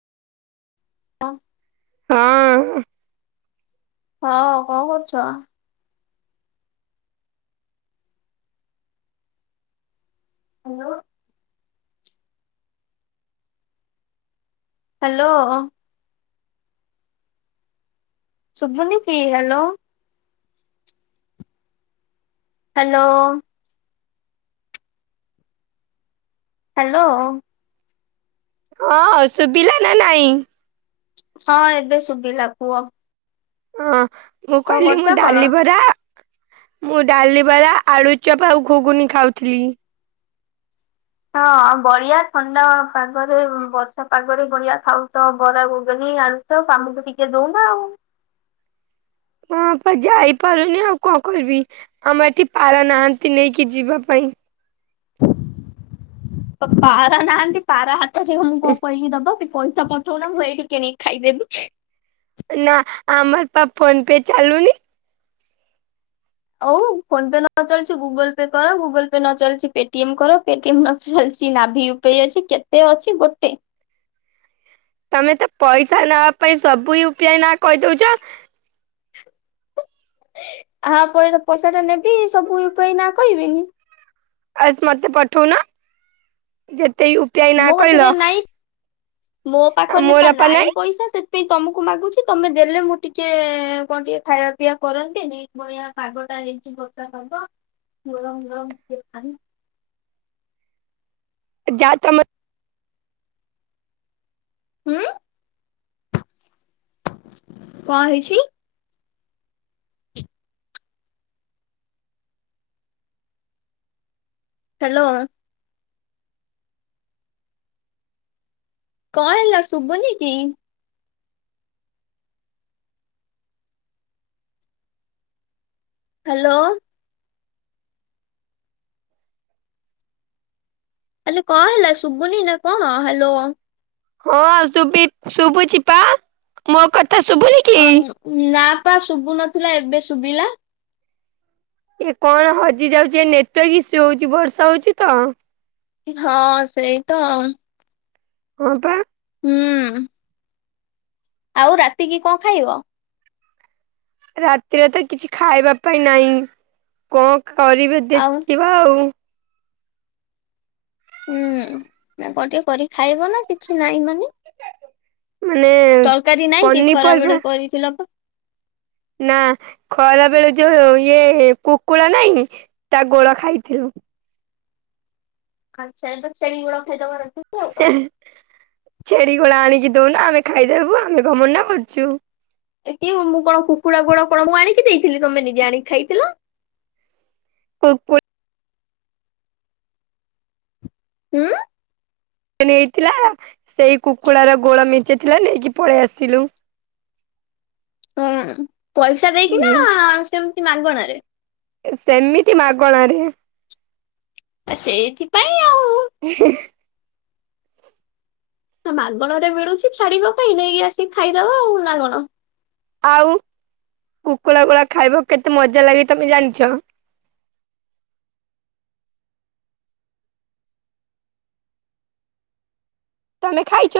ହଁ ହଁ। ହଁ କଣ କରୁଛ? ହ୍ୟାଲୋ। ହ୍ୟାଲୋ। ଶୁଭୁନି କି ହ୍ୟାଲୋ? ହ୍ୟାଲୋ। ହ୍ୟାଲୋ। ହଁ ଶୁଭିଲା ନା ନାଇଁ? ହଁ ଏବେ ଶୁଭିଲା କୁଅ? ହଁ ମୁଁ କହିଲି କରୁଛ ମୁଁ କଣ? ଡାଲି ବରା ମୁଁ ଡାଲି ବଲା ଆଳୁ ଚପ ଓ ଘୁଗୁନି ଖାଉଥିଲି। ହଁ ବଳିିଆ ଥଣ୍ଡା ପାଗରେ ବର୍ଷା ପାଗରେ ବଳିଆ ଖାଉତ ବରା ଗୁଗୁନି ଆଳୁ ସାମୁକୁ ଟିକେ ଦଉନ ଆଉ। ହଁପା ଯାଇପାରୁନି ଆଉ କଣ କରିବି ଆମ ଏଠି ପାରା ନାହାନ୍ତି ନେଇକି ଯିବା ପାଇଁ। ପାରା ନାହାନ୍ତି ପାରା ହାତ ସେ ମୁଁ କଣ କହିକି ଦବ ପଇସା ପ ଶୁଣ ମୁ ଏଇଟି କିଣିକି ଖାଇଦେବି। ନା ଆମର ପା ଫୋନ ପେ ଚାଲୁନି। ହଉ ଫୋନ ପେ ନଚାଲିଛି ଗୁଗୁଲ ପେ କର ଗୁଗୁଲ ପେ ନ ଚାଲିଛି ପେଟିଏମ କର ପେଟିଏମ୍ ନ ଚାଲିଛି ନାଭିଉ କେୟ ଅଛି କେତେ ଅଛି ଗୋଟେ ତମେ ତ ପଇସା ନବା ପାଇଁ ସବୁ ୟୁ ପି ଆଇ ନା କହିଦଉଛ। ଆ ପରେ ପଇସା ଟା ନେବି ସବୁ ୟୁ ପି ଆଇ ନା କହିବେନି। ଆଜ୍ ମତେ ପଠଉ ନ ଯେତେ ୟୁ ପି ଆଇ ନା ମୋ କତିରେ କହିଲ ନାଇଁ ମୋ ପାଖରେ ପା ନାଇଁ ପଇସା। ଆ ସେତିକି ତମକୁ ମାଗୁଛି ତମେ ଦେଲେ ମୁଁ ଟିକେ କଣ ଟିକେ ଖାଇବା ପିଇବା କରନ୍ତିନି। ବଳିଆ ପାଗ ଟା ହେଇଛି ବର୍ଷା ପାଗ ଗରମ ଗରମ ଟିକେ ଛଣୀ ଯା ଚାମଚ ହୁଁ କଣ ହେଇଛି? ହ୍ୟାଲୋ। କଣ ହେଲା ଶୁଭୁନି କି? ହ୍ୟାଲୋ। ଆଲେ କଣ ହେଲା ଶୁଭୁନି ନା କଣ ହ୍ୟାଲୋ? ହଁ ସୁବିପ୍ ଶୁଭୁଛି ପା ମୋ କଥା ଶୁଭୁନି କି? ଅ ନା ପା ଶୁଭୁ ନଥିଲା ଏବେ ଶୁଭିଲା। ଏ କଣ ହଜି ଯାଉଛି ଏ ନେଟୱାର୍କ ଇସୁ ହଉଛି ବର୍ଷା ହଉଛି ତ। ହଁ ସେଇ ତ ଆଉ। ହଁ ପା। ହୁଁ। ଆଉ ରାତିକି କଣ ଖାଇବ? ରାତିରେ ତ କିଛି ଖାଇବା ପାଇଁ ନାହିଁ କଣ କରିବେ ଆଉ ଦେଖିବା ଆଉ। ହୁଁ ଅ ଟିକେ କରି ଖାଇବ ନା କିଛି ନାଇଁ ମାନେ। ମାନେ। ତରକାରୀ ନାଇଁ କି ଖରା ପନିପରିବା ବେଳେ କରିଥିଲ ପା? ନା ଖରା ବେଳେ ଯୋଉ ଇଏ କୁକୁଡ଼ା ନାହିଁ ତା ଗୋଡ ଖାଇଥିଲୁ। ଆଚ୍ଛା ଏବେ ଛେଳି ଗୋଡ଼ ଖାଇଦବ ରାତି। ଛେଳି ଗୋଡ଼ ଆଣିକି ଦଉନା ଆମେ ଖାଇଦବୁ ଆମେ କଣ ମନା କରୁଛୁ। ଏ କି ମୁଁ କଣ କୁକୁଡ଼ା ଗୁଡ କଣ ମୁଁ ଆଣିକି ଦେଇଥିଲି ତମେ ନିଜେ ଆଣିକି ଖାଇଥିଲ? ପୁ ପୂତ୍। ହୁଁ। ସେ ନେଇଥିଲା ସେଇ କୁକୁଡାର ଗୋଡ ମେଞ୍ଚେ ଥିଲା ନେଇକି ପଳେଇ ଆସିଲୁ। ହଁ ପଇସା ଦେଇକି ନା ହୁଁ ସେମିତି ମାଗଣରେ। ସେମିତି ମାଗଣାରେ। ଆ ସେଇଥିପାଇଁ ଆଉ। [inaudible] ମାଗଣ ରେ ମିଳୁଛି ଛାଡିବା ପାଇଁ ନେଇକି ଆସିକି ଖାଇଦବା ଆଉ ନା କଣ। ଆଉ କୁକୁଡ଼ କୁଳା ଖାଇବ କେତେ ମଜା ଲାଗେ ତମେ ଜାଣିଚ? ତାହାନେ ଖାଇଛ।